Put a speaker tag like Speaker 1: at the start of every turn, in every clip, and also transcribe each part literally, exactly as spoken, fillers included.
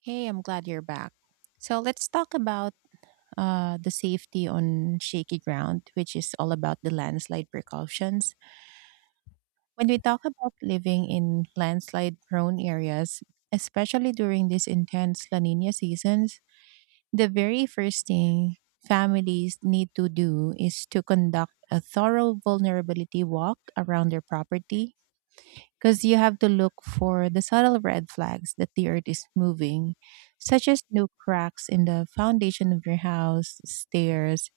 Speaker 1: Hey, I'm glad you're back. So let's talk about uh, the safety on shaky ground, which is all about the landslide precautions. When we talk about living in landslide prone areas, especially during these intense La Nina seasons, the very first thing families need to do is to conduct a thorough vulnerability walk around their property, because you have to look for the subtle red flags that the earth is moving, such as new cracks in the foundation of your house, stairs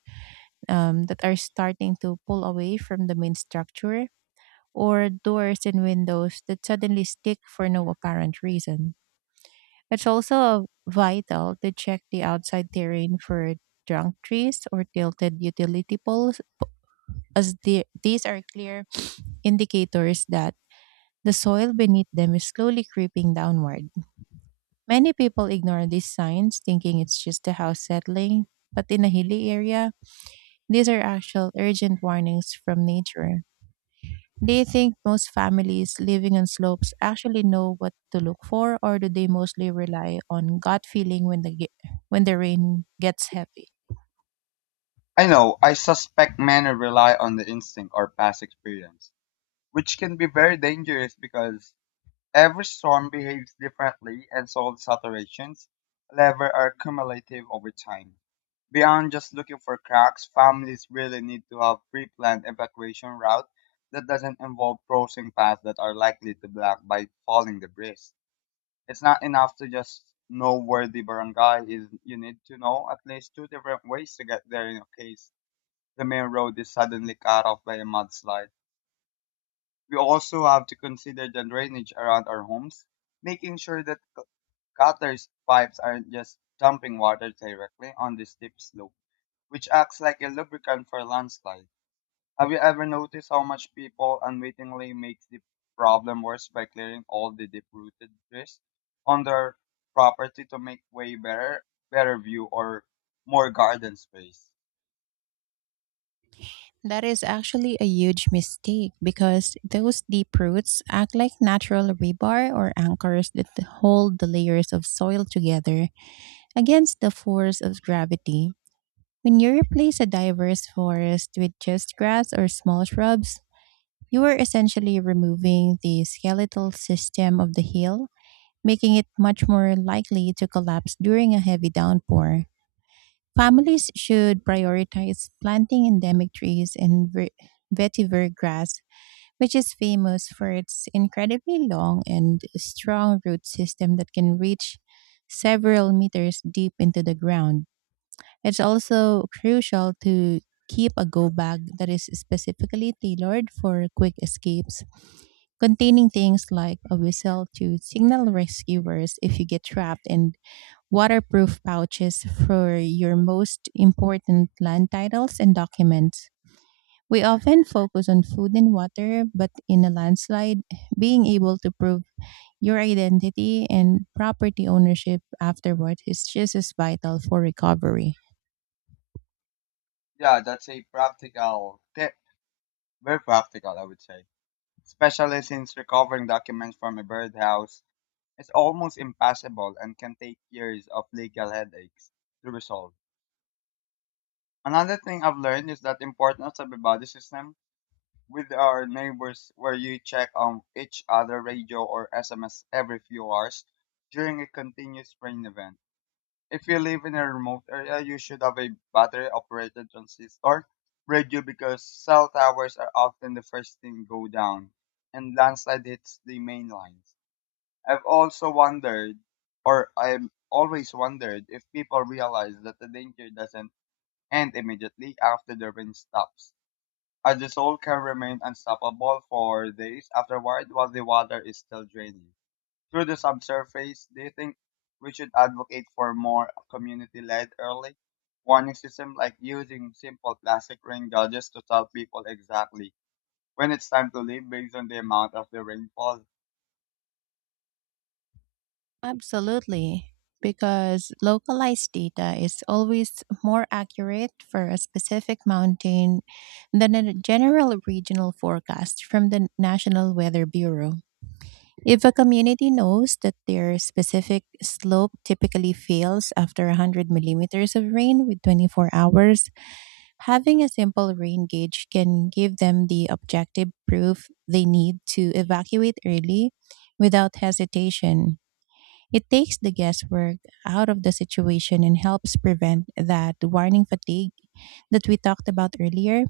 Speaker 1: um, that are starting to pull away from the main structure, or doors and windows that suddenly stick for no apparent reason. It's also vital to check the outside terrain for drunk trees or tilted utility poles, as the, these are clear indicators that the soil beneath them is slowly creeping downward. Many people ignore these signs, thinking it's just the house settling, but in a hilly area, these are actual urgent warnings from nature. Do you think most families living on slopes actually know what to look for, or do they mostly rely on gut feeling when the ge- when the rain gets heavy?
Speaker 2: I know, I suspect many rely on the instinct or past experience, which can be very dangerous because every storm behaves differently and so the saturations level are cumulative over time. Beyond just looking for cracks, families really need to have pre-planned evacuation route that doesn't involve crossing paths that are likely to block by falling debris. It's not enough to just know where the barangay is. You need to know at least two different ways to get there in a case the main road is suddenly cut off by a mudslide. We also have to consider the drainage around our homes, making sure that c- gutters pipes aren't just dumping water directly on the steep slope, which acts like a lubricant for landslide. Have you ever noticed how much people unwittingly makes the problem worse by clearing all the deep-rooted trees on their property to make way better, better view or more garden space?
Speaker 1: That is actually a huge mistake, because those deep roots act like natural rebar or anchors that hold the layers of soil together against the force of gravity. When you replace a diverse forest with just grass or small shrubs, you are essentially removing the skeletal system of the hill, making it much more likely to collapse during a heavy downpour. Families should prioritize planting endemic trees and ver- vetiver grass, which is famous for its incredibly long and strong root system that can reach several meters deep into the ground. It's also crucial to keep a go bag that is specifically tailored for quick escapes, containing things like a whistle to signal rescuers if you get trapped, and waterproof pouches for your most important land titles and documents. We often focus on food and water, but in a landslide, being able to prove your identity and property ownership afterward is just as vital for recovery.
Speaker 2: Yeah, that's a practical tip. Very practical, I would say. Especially since recovering documents from a birdhouse is almost impossible and can take years of legal headaches to resolve. Another thing I've learned is that the importance of a body system with our neighbors where you check on each other radio or S M S every few hours during a continuous rain event. If you live in a remote area, you should have a battery operated transistor radio because cell towers are often the first thing go down and landslide hits the main lines. I've also wondered or I've always wondered if people realize that the danger doesn't end immediately after the rain stops. As the soul can remain unstoppable for days afterward while the water is still draining through the subsurface, do you think we should advocate for more community-led early warning system, like using simple plastic rain gauges to tell people exactly when it's time to leave based on the amount of the rainfall?
Speaker 1: Absolutely, because localized data is always more accurate for a specific mountain than a general regional forecast from the National Weather Bureau. If a community knows that their specific slope typically fails after one hundred millimeters of rain with twenty-four hours, having a simple rain gauge can give them the objective proof they need to evacuate early without hesitation. It takes the guesswork out of the situation and helps prevent that warning fatigue that we talked about earlier,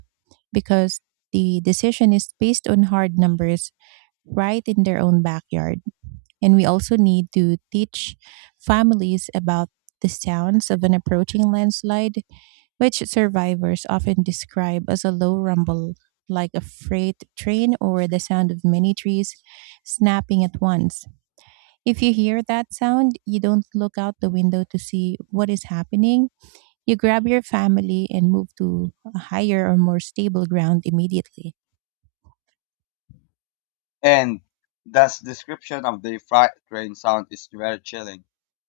Speaker 1: because the decision is based on hard numbers right in their own backyard. And we also need to teach families about the sounds of an approaching landslide, which survivors often describe as a low rumble, like a freight train or the sound of many trees snapping at once. If you hear that sound, you don't look out the window to see what is happening. You grab your family and move to a higher or more stable ground immediately.
Speaker 2: And this description of the freight train sound is very chilling.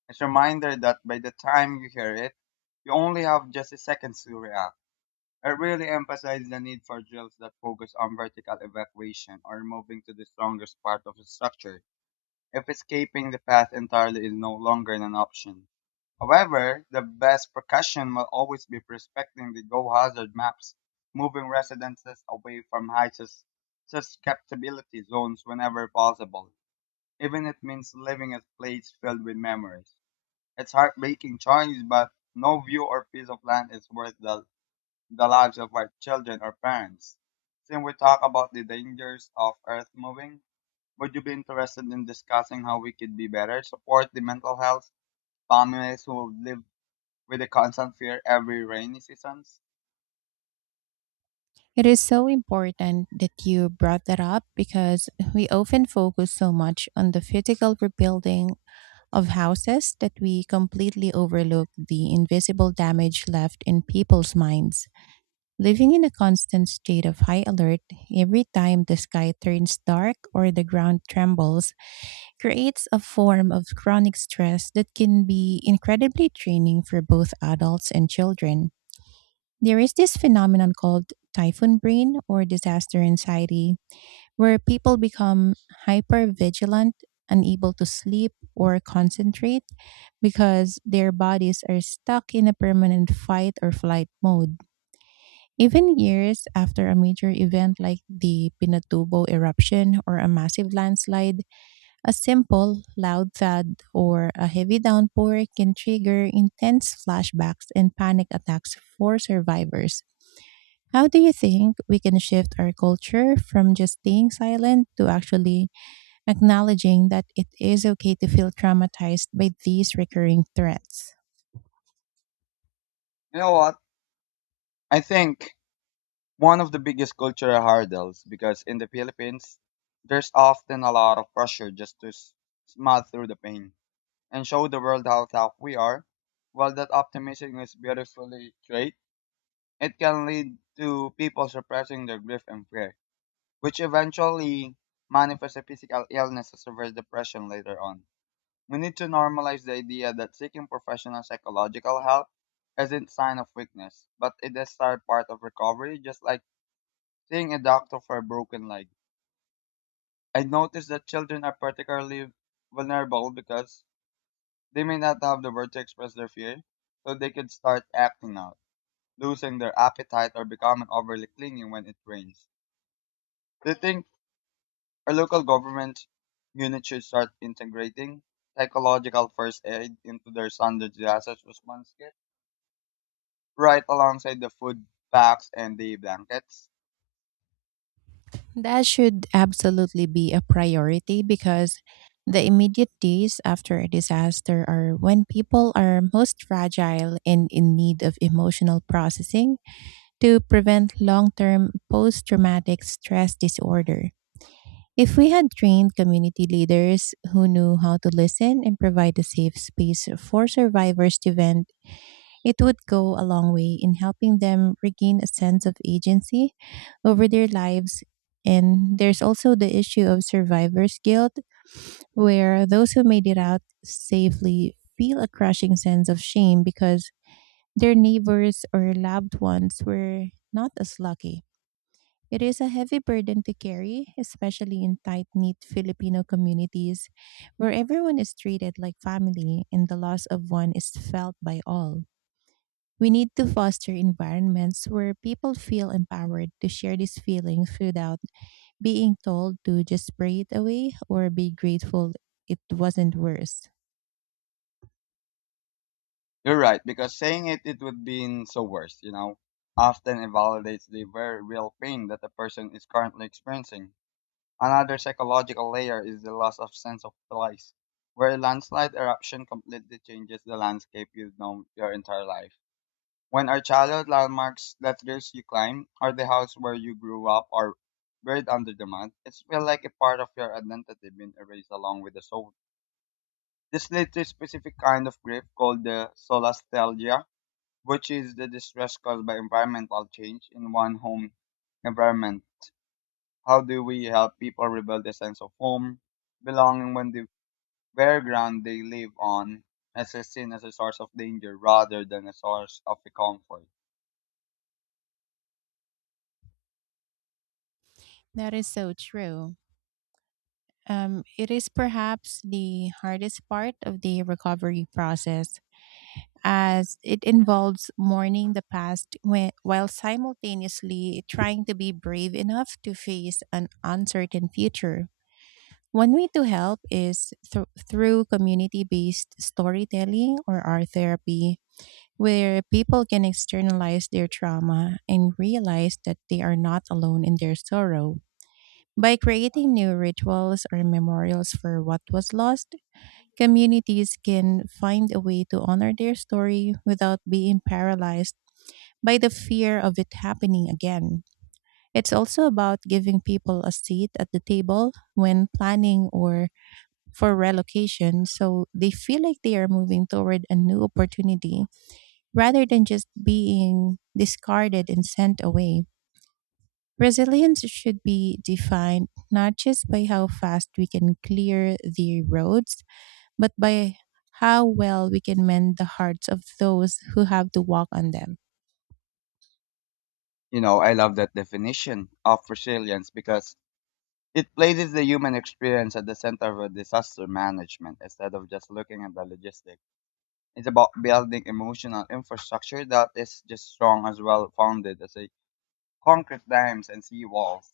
Speaker 2: It's a reminder that by the time you hear it, you only have just a seconds to react. It really emphasizes the need for drills that focus on vertical evacuation or moving to the strongest part of the structure if escaping the path entirely is no longer an option. However, the best precaution will always be respecting the go hazard maps, moving residences away from high sus- susceptibility zones whenever possible, even if it means leaving a place filled with memories. It's heartbreaking choice, but no view or piece of land is worth the, the lives of our children or parents. Since we talk about the dangers of earth moving, would you be interested in discussing how we could be better support the mental health families who live with the constant fear every rainy seasons?
Speaker 1: It is so important that you brought that up, because we often focus so much on the physical rebuilding of houses that we completely overlook the invisible damage left in people's minds. Living in a constant state of high alert every time the sky turns dark or the ground trembles creates a form of chronic stress that can be incredibly draining for both adults and children. There is this phenomenon called typhoon brain, or disaster anxiety, where people become hyper vigilant, unable to sleep or concentrate because their bodies are stuck in a permanent fight or flight mode. Even years after a major event like the Pinatubo eruption or a massive landslide, a simple loud thud or a heavy downpour can trigger intense flashbacks and panic attacks for survivors. How do you think we can shift our culture from just staying silent to actually acknowledging that it is okay to feel traumatized by these recurring threats?
Speaker 2: You know what? I think one of the biggest cultural hurdles because in the Philippines there's often a lot of pressure just to s- smile through the pain and show the world how tough we are. While that optimism is beautifully trait, it can lead to people suppressing their grief and fear which eventually manifests a physical illness or severe depression later on. We need to normalize the idea that seeking professional psychological help isn't a sign of weakness, but it is a part of recovery, just like seeing a doctor for a broken leg. I noticed that children are particularly vulnerable because they may not have the word to express their fear, so they could start acting out, losing their appetite or becoming overly clingy when it rains. They think our local government units should start integrating psychological first aid into their standard disaster response kit, right alongside the food packs and the blankets.
Speaker 1: That should absolutely be a priority, because the immediate days after a disaster are when people are most fragile and in need of emotional processing to prevent long term post traumatic stress disorder. If we had trained community leaders who knew how to listen and provide a safe space for survivors to vent, it would go a long way in helping them regain a sense of agency over their lives. And there's also the issue of survivor's guilt, where those who made it out safely feel a crushing sense of shame because their neighbors or loved ones were not as lucky. It is a heavy burden to carry, especially in tight knit Filipino communities where everyone is treated like family and the loss of one is felt by all. We need to foster environments where people feel empowered to share these feelings without being told to just spray it away or be grateful it wasn't worse.
Speaker 2: You're right, because saying it, it would be so worse, you know, often invalidates the very real pain that the person is currently experiencing. Another psychological layer is the loss of sense of place, where a landslide eruption completely changes the landscape you've known your entire life. When our childhood landmarks, letters you climb, or the house where you grew up, are buried under the mud, it's feel like a part of your identity being erased along with the soul. This leads to a specific kind of grief called the solastalgia, which is the distress caused by environmental change in one home environment. How do we help people rebuild a sense of home, belonging when the very ground they live on is seen as a source of danger rather than a source of comfort?
Speaker 1: That is so true. Um, it is perhaps the hardest part of the recovery process, as it involves mourning the past when, while simultaneously trying to be brave enough to face an uncertain future. One way to help is thr- through community based storytelling or art therapy, where people can externalize their trauma and realize that they are not alone in their sorrow. By creating new rituals or memorials for what was lost, communities can find a way to honor their story without being paralyzed by the fear of it happening again. It's also about giving people a seat at the table when planning or for relocation, so they feel like they are moving toward a new opportunity rather than just being discarded and sent away. Resilience should be defined not just by how fast we can clear the roads, but by how well we can mend the hearts of those who have to walk on them.
Speaker 2: You know, I love that definition of resilience because it places the human experience at the center of disaster management instead of just looking at the logistics. It's about building emotional infrastructure that is just strong as well founded as a concrete dams and sea walls.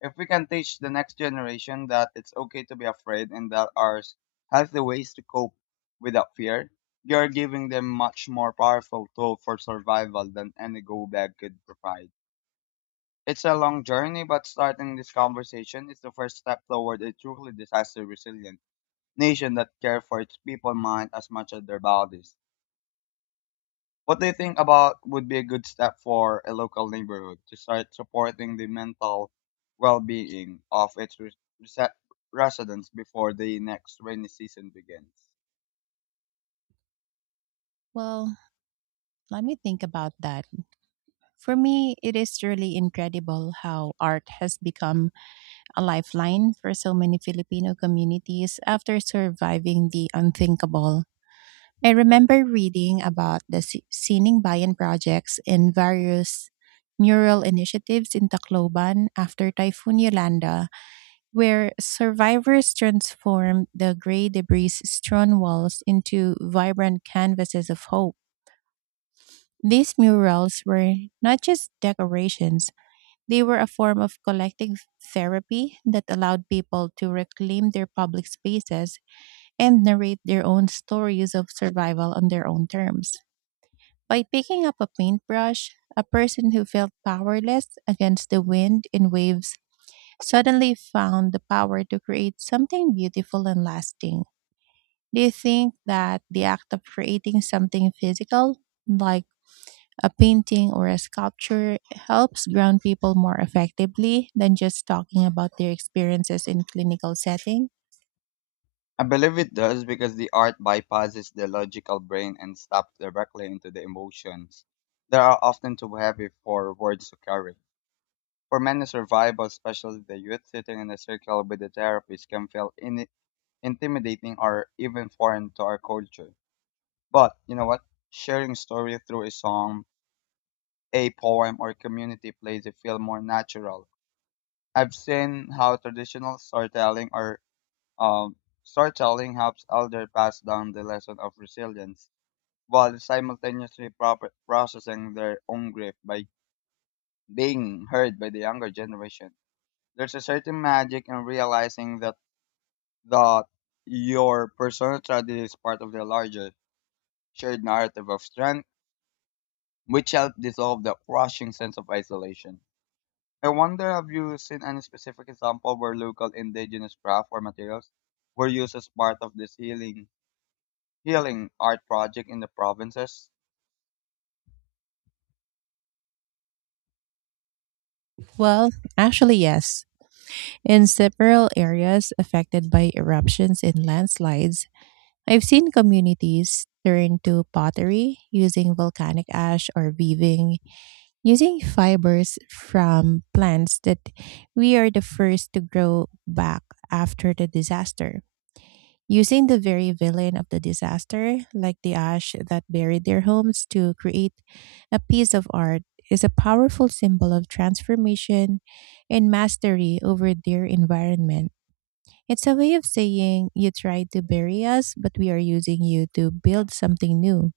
Speaker 2: If we can teach the next generation that it's okay to be afraid and that ours has the ways to cope without fear, you're giving them much more powerful tool for survival than any go bag could provide. It's a long journey, but starting this conversation is the first step toward a truly disaster resilient nation that cares for its people mind as much as their bodies. What do you think about would be a good step for a local neighborhood to start supporting the mental well being of its res- rese- residents before the next rainy season begins?
Speaker 1: Well, let me think about that. For me, it is really incredible how art has become a lifeline for so many Filipino communities after surviving the unthinkable. I remember reading about the Si- Sining Bayan projects and various mural initiatives in Tacloban after Typhoon Yolanda, where survivors transformed the gray debris strewn walls into vibrant canvases of hope. These murals were not just decorations, they were a form of collective therapy that allowed people to reclaim their public spaces and narrate their own stories of survival on their own terms. By picking up a paintbrush, a person who felt powerless against the wind and waves suddenly found the power to create something beautiful and lasting. Do you think that the act of creating something physical, like a painting or a sculpture, helps ground people more effectively than just talking about their experiences in clinical setting?
Speaker 2: I believe it does because the art bypasses the logical brain and stops directly into the emotions that are often too heavy for words to carry. For many survivors, especially the youth, sitting in a circle with the therapist can feel in- intimidating or even foreign to our culture. But you know what? Sharing story through a song, a poem, or community plays it feel more natural. I've seen how traditional storytelling or um, storytelling helps elder pass down the lesson of resilience while simultaneously proper processing their own grief by being heard by the younger generation. There's a certain magic in realizing that that your personal tragedy is part of the larger shared narrative of strength, which helped dissolve the crushing sense of isolation. I wonder, have you seen any specific example where local indigenous craft or materials were used as part of this healing healing art project in the provinces?
Speaker 1: Well, actually, yes. In several areas affected by eruptions and landslides, I've seen communities turn to pottery using volcanic ash, or weaving using fibers from plants that we are the first to grow back after the disaster. Using the very villain of the disaster, like the ash that buried their homes, to create a piece of art is a powerful symbol of transformation and mastery over their environment. It's a way of saying, "You tried to bury us, but we are using you to build something new,"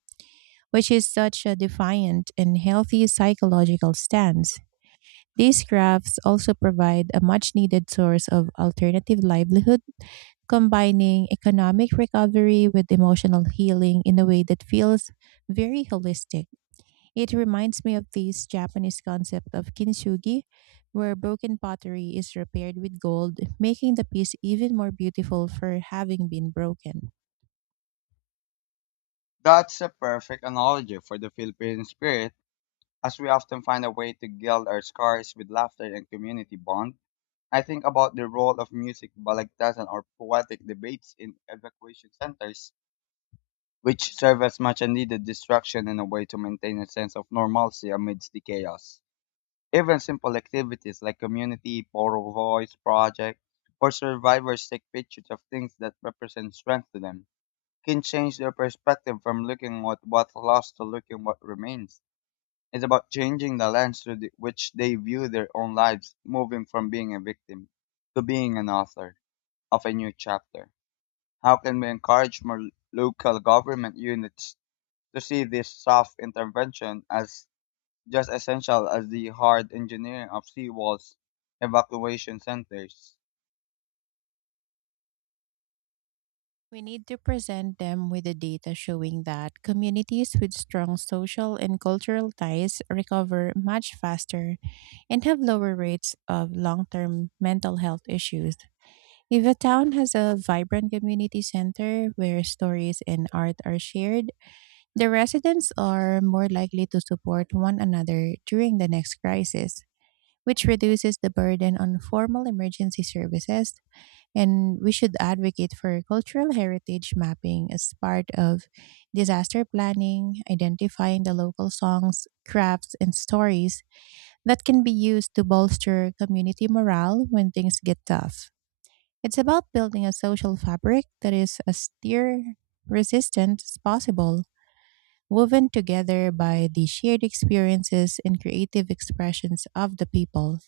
Speaker 1: which is such a defiant and healthy psychological stance. These crafts also provide a much needed source of alternative livelihood, combining economic recovery with emotional healing in a way that feels very holistic. It reminds me of this Japanese concept of kintsugi, where broken pottery is repaired with gold, making the piece even more beautiful for having been broken.
Speaker 2: That's a perfect analogy for the Philippine spirit, as we often find a way to gild our scars with laughter and community bonds. I think about the role of music, balagtasan, or poetic debates in evacuation centers, which serve as much a needed distraction and a way to maintain a sense of normalcy amidst the chaos. Even simple activities like community, poro voice project, or survivors take pictures of things that represent strength to them, can change their perspective from looking at what's lost to looking what remains. It's about changing the lens through the, which they view their own lives, moving from being a victim to being an author of a new chapter. How can we encourage more local government units to see this soft intervention as just essential as the hard engineering of seawalls, evacuation centers?
Speaker 1: We need to present them with the data showing that communities with strong social and cultural ties recover much faster and have lower rates of long term mental health issues. If a town has a vibrant community center where stories and art are shared, the residents are more likely to support one another during the next crisis, which reduces the burden on formal emergency services, and we should advocate for cultural heritage mapping as part of disaster planning, identifying the local songs, crafts, and stories that can be used to bolster community morale when things get tough. It's about building a social fabric that is as tear resistant as possible, woven together by the shared experiences and creative expressions of the people.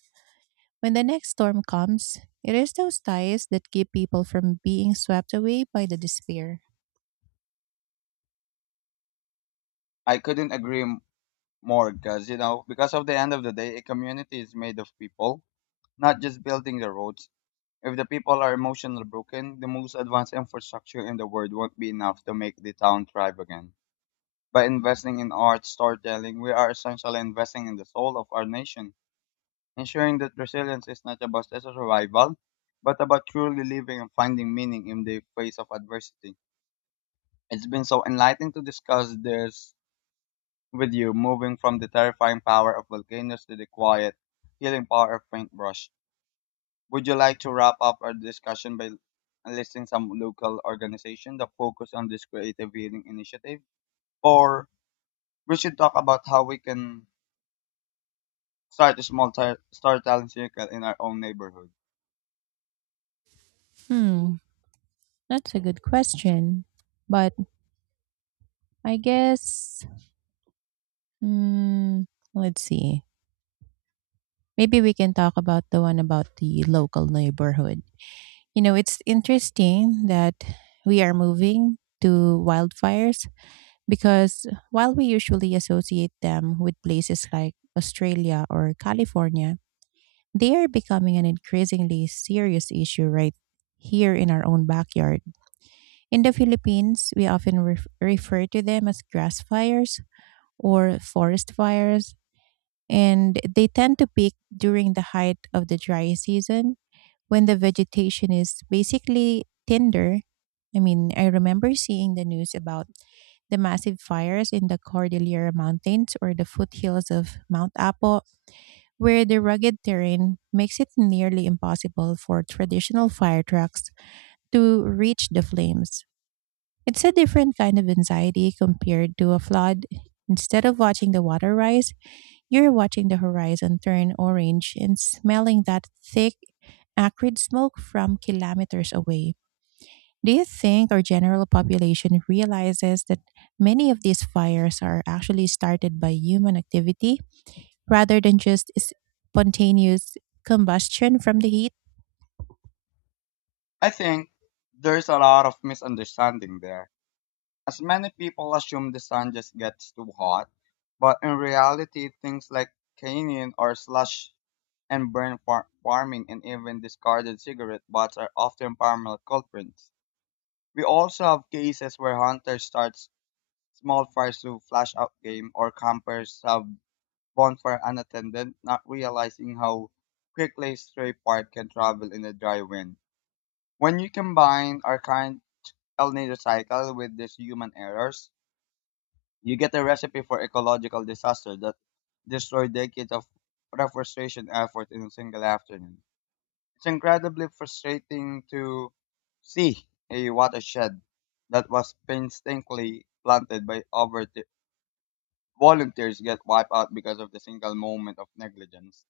Speaker 1: When the next storm comes, it is those ties that keep people from being swept away by the despair.
Speaker 2: I couldn't agree m- more, because you know, because of the end of the day, a community is made of people, not just building the roads. If the people are emotionally broken, the most advanced infrastructure in the world won't be enough to make the town thrive again. By investing in art storytelling, we are essentially investing in the soul of our nation, ensuring that resilience is not about just survival, but about truly living and finding meaning in the face of adversity. It's been so enlightening to discuss this with you, moving from the terrifying power of volcanoes to the quiet, healing power of paintbrush. Would you like to wrap up our discussion by listing some local organizations that focus on this creative healing initiative? Or we should talk about how we can start a small tar- storytelling circle in our own neighborhood.
Speaker 1: Hmm, that's a good question. But I guess, mm, let's see. Maybe we can talk about the one about the local neighborhood. You know, it's interesting that we are moving to wildfires, because while we usually associate them with places like Australia or California, they are becoming an increasingly serious issue right here in our own backyard. In the Philippines, we often ref- refer to them as grass fires or forest fires, and they tend to peak during the height of the dry season when the vegetation is basically tinder. I mean, I remember seeing the news about the massive fires in the Cordillera Mountains or the foothills of Mount Apo where the rugged terrain makes it nearly impossible for traditional fire trucks to reach the flames. It's a different kind of anxiety compared to a flood. Instead of watching the water rise, you're watching the horizon turn orange and smelling that thick, acrid smoke from kilometers away. Do you think our general population realizes that many of these fires are actually started by human activity rather than just s- spontaneous combustion from the heat?
Speaker 2: I think there's a lot of misunderstanding there. As many people assume the sun just gets too hot, but in reality, things like canning or slush and burn far- farming and even discarded cigarette butts are often paramount culprits. We also have cases where hunters start small fires to flash out game or campers have bonfire unattended, not realizing how quickly a stray part can travel in the dry wind. When you combine our current El Nino cycle with these human errors, you get a recipe for ecological disaster that destroyed decades of reforestation effort in a single afternoon. It's incredibly frustrating to see a watershed that was painstakingly planted by over volunteers get wiped out because of the single moment of negligence.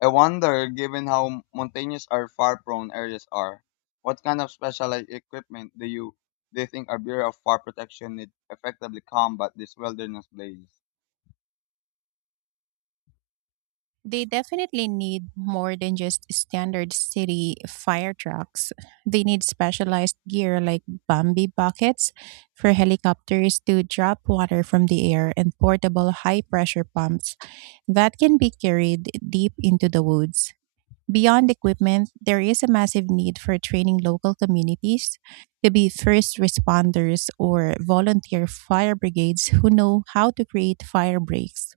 Speaker 2: I wonder, given how mountainous or fire-prone areas are, what kind of specialized equipment do you do you think our Bureau of Fire Protection need effectively combat this wilderness blaze?
Speaker 1: They definitely need more than just standard city fire trucks. They need specialized gear like Bambi buckets for helicopters to drop water from the air, and portable high pressure pumps that can be carried deep into the woods. Beyond equipment, there is a massive need for training local communities to be first responders or volunteer fire brigades who know how to create fire breaks,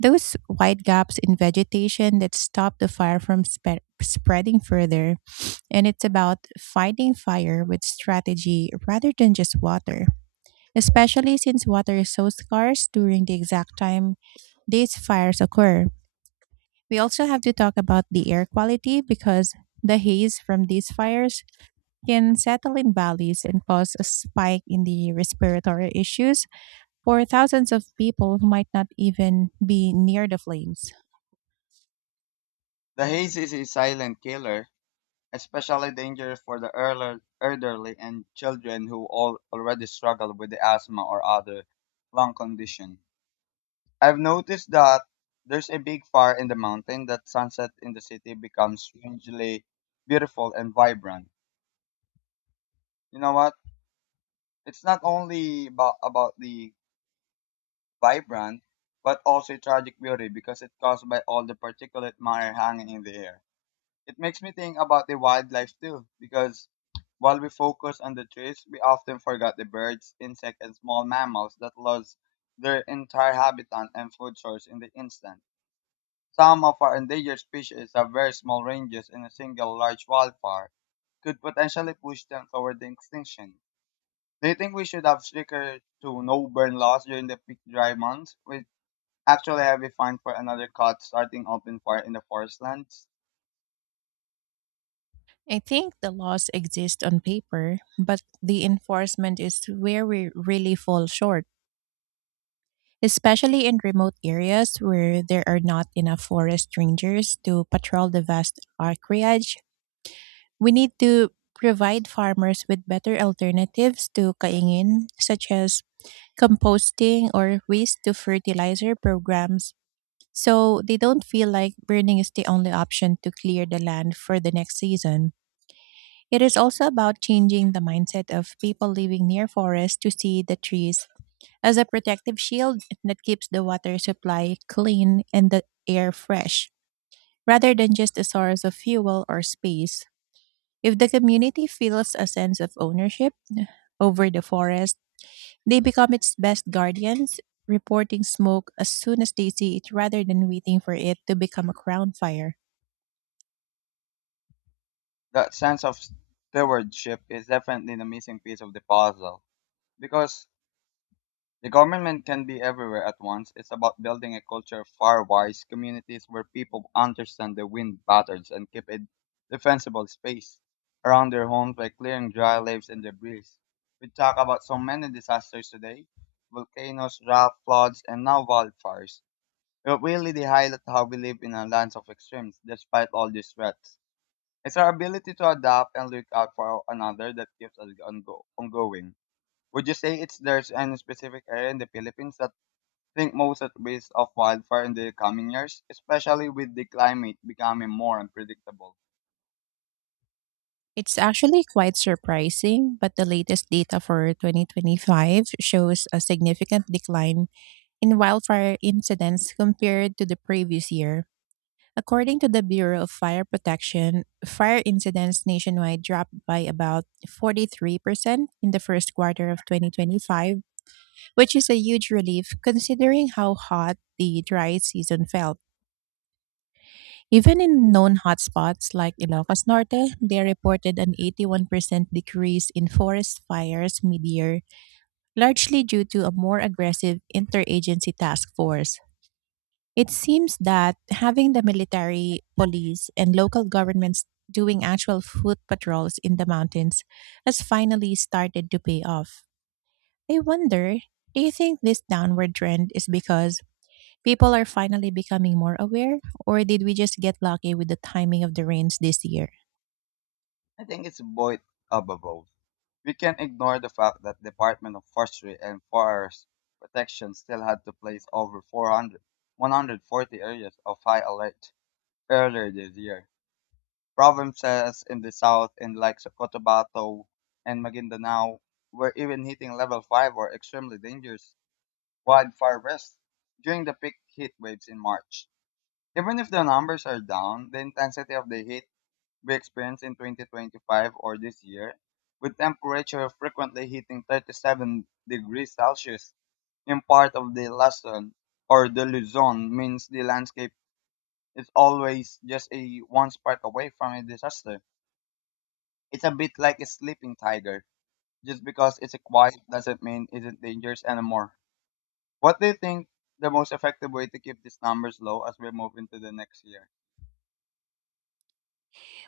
Speaker 1: those wide gaps in vegetation that stop the fire from spe- spreading further. And it's about fighting fire with strategy rather than just water, especially since water is so scarce during the exact time these fires occur. We also have to talk about the air quality, because the haze from these fires can settle in valleys and cause a spike in the respiratory issues for thousands of people who might not even be near the flames.
Speaker 2: The haze is a silent killer, especially dangerous for the elder- elderly and children who all already struggle with the asthma or other lung condition. I've noticed that there's a big fire in the mountain that sunset in the city becomes strangely beautiful and vibrant. You know what? It's not only about, about the vibrant, but also tragic beauty because it's caused by all the particulate matter hanging in the air. It makes me think about the wildlife too, because while we focus on the trees, we often forget the birds, insects, and small mammals that lost their entire habitat and food source in the instant. Some of our endangered species have very small ranges, and a single large wildfire could potentially push them toward the extinction. Do you think we should have stricter to no burn laws during the peak dry months? We actually have a fine for another cut starting open fire in the forest lands.
Speaker 1: I think the laws exist on paper, but the enforcement is where we really fall short, especially in remote areas where there are not enough forest rangers to patrol the vast acreage. We need to provide farmers with better alternatives to kaingin, such as composting or waste to fertilizer programs, so they don't feel like burning is the only option to clear the land for the next season. It is also about changing the mindset of people living near forests to see the trees as a protective shield that keeps the water supply clean and the air fresh, rather than just a source of fuel or space. If the community feels a sense of ownership over the forest, they become its best guardians, reporting smoke as soon as they see it rather than waiting for it to become a crown fire.
Speaker 2: That sense of stewardship is definitely the missing piece of the puzzle. Because the government can be everywhere at once. It's about building a culture of far wise communities where people understand the wind patterns and keep a defensible space around their homes by clearing dry leaves and debris. We talk about so many disasters today: volcanoes, drought, floods, and now wildfires. But really, they highlight how we live in a land of extremes despite all these threats. It's our ability to adapt and look out for another that keeps us ongo- ongoing. Would you say it's there's any specific area in the Philippines that think most at risk of wildfire in the coming years, especially with the climate becoming more unpredictable?
Speaker 1: It's actually quite surprising, but the latest data for twenty twenty-five shows a significant decline in wildfire incidents compared to the previous year. According to the Bureau of Fire Protection, fire incidents nationwide dropped by about forty-three percent in the first quarter of twenty twenty-five, which is a huge relief considering how hot the dry season felt. Even in known hotspots like Ilocos Norte, they reported an eighty-one percent decrease in forest fires mid year, largely due to a more aggressive interagency task force. It seems that having the military, police, and local governments doing actual foot patrols in the mountains has finally started to pay off. I wonder, do you think this downward trend is because people are finally becoming more aware, or did we just get lucky with the timing of the rains this year?
Speaker 2: I think it's both above. We can't ignore the fact that Department of Forestry and Forest Protection still had to place over four hundred, one hundred forty areas of high alert earlier this year. Provinces in the south in like Cotabato and Maguindanao were even hitting level five, or extremely dangerous wildfire risk, during the peak heat waves in March. Even if the numbers are down, the intensity of the heat we experienced in twenty twenty-five, or this year, with temperature frequently hitting thirty-seven degrees Celsius in part of the Luzon or the Luzon, means the landscape is always just a one spark away from a disaster. It's a bit like a sleeping tiger. Just because it's quiet doesn't mean it's not dangerous anymore. What do you think the most effective way to keep these numbers low as we move into the next year?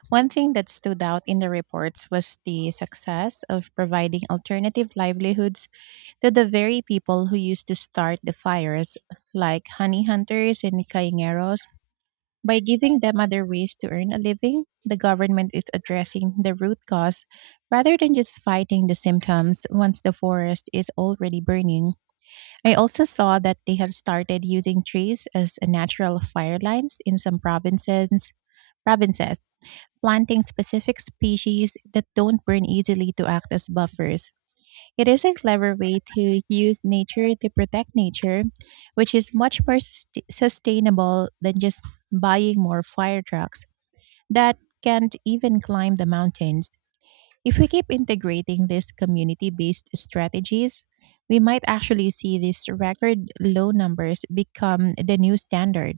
Speaker 1: One thing that stood out in the reports was the success of providing alternative livelihoods to the very people who used to start the fires, like honey hunters and cañeros. By giving them other ways to earn a living, the government is addressing the root cause rather than just fighting the symptoms once the forest is already burning. I also saw that they have started using trees as a natural fire lines in some provinces, provinces planting specific species that don't burn easily to act as buffers. It is a clever way to use nature to protect nature, which is much more sust- sustainable than just buying more fire trucks that can't even climb the mountains. If we keep integrating these community based strategies, we might actually see these record low numbers become the new standard.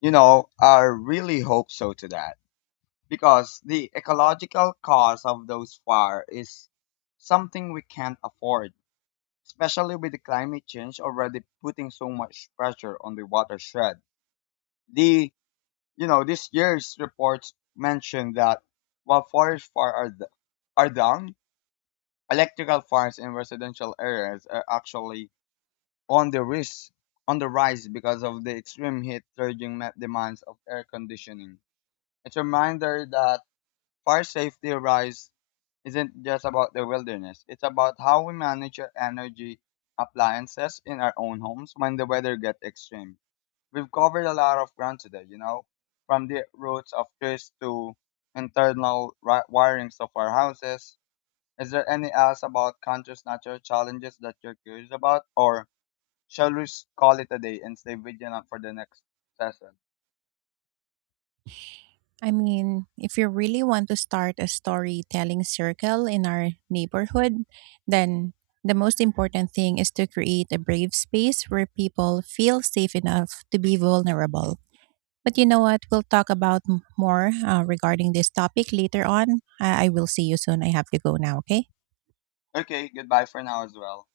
Speaker 2: You know, I really hope so to that because the ecological cost of those fires is something we can't afford, especially with the climate change already putting so much pressure on the watershed. The You know, this year's reports mentioned that while forest fires are d- are down, electrical fires in residential areas are actually on the risk on the rise because of the extreme heat surging ma- demands of air conditioning. It's a reminder that fire safety rise isn't just about the wilderness. It's about how we manage our energy appliances in our own homes when the weather gets extreme. We've covered a lot of ground today, you know, from the roots of trees to internal ri- wirings of our houses. Is there any else about conscious natural challenges that you're curious about, or shall we s- call it a day and stay vigilant for the next session?
Speaker 1: I mean, if you really want to start a storytelling circle in our neighborhood, then the most important thing is to create a brave space where people feel safe enough to be vulnerable. But you know what? We'll talk about m- more uh, regarding this topic later on. I-, I will see you soon. I have to go now, okay?
Speaker 2: Okay, goodbye for now as well.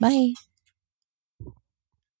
Speaker 1: Bye.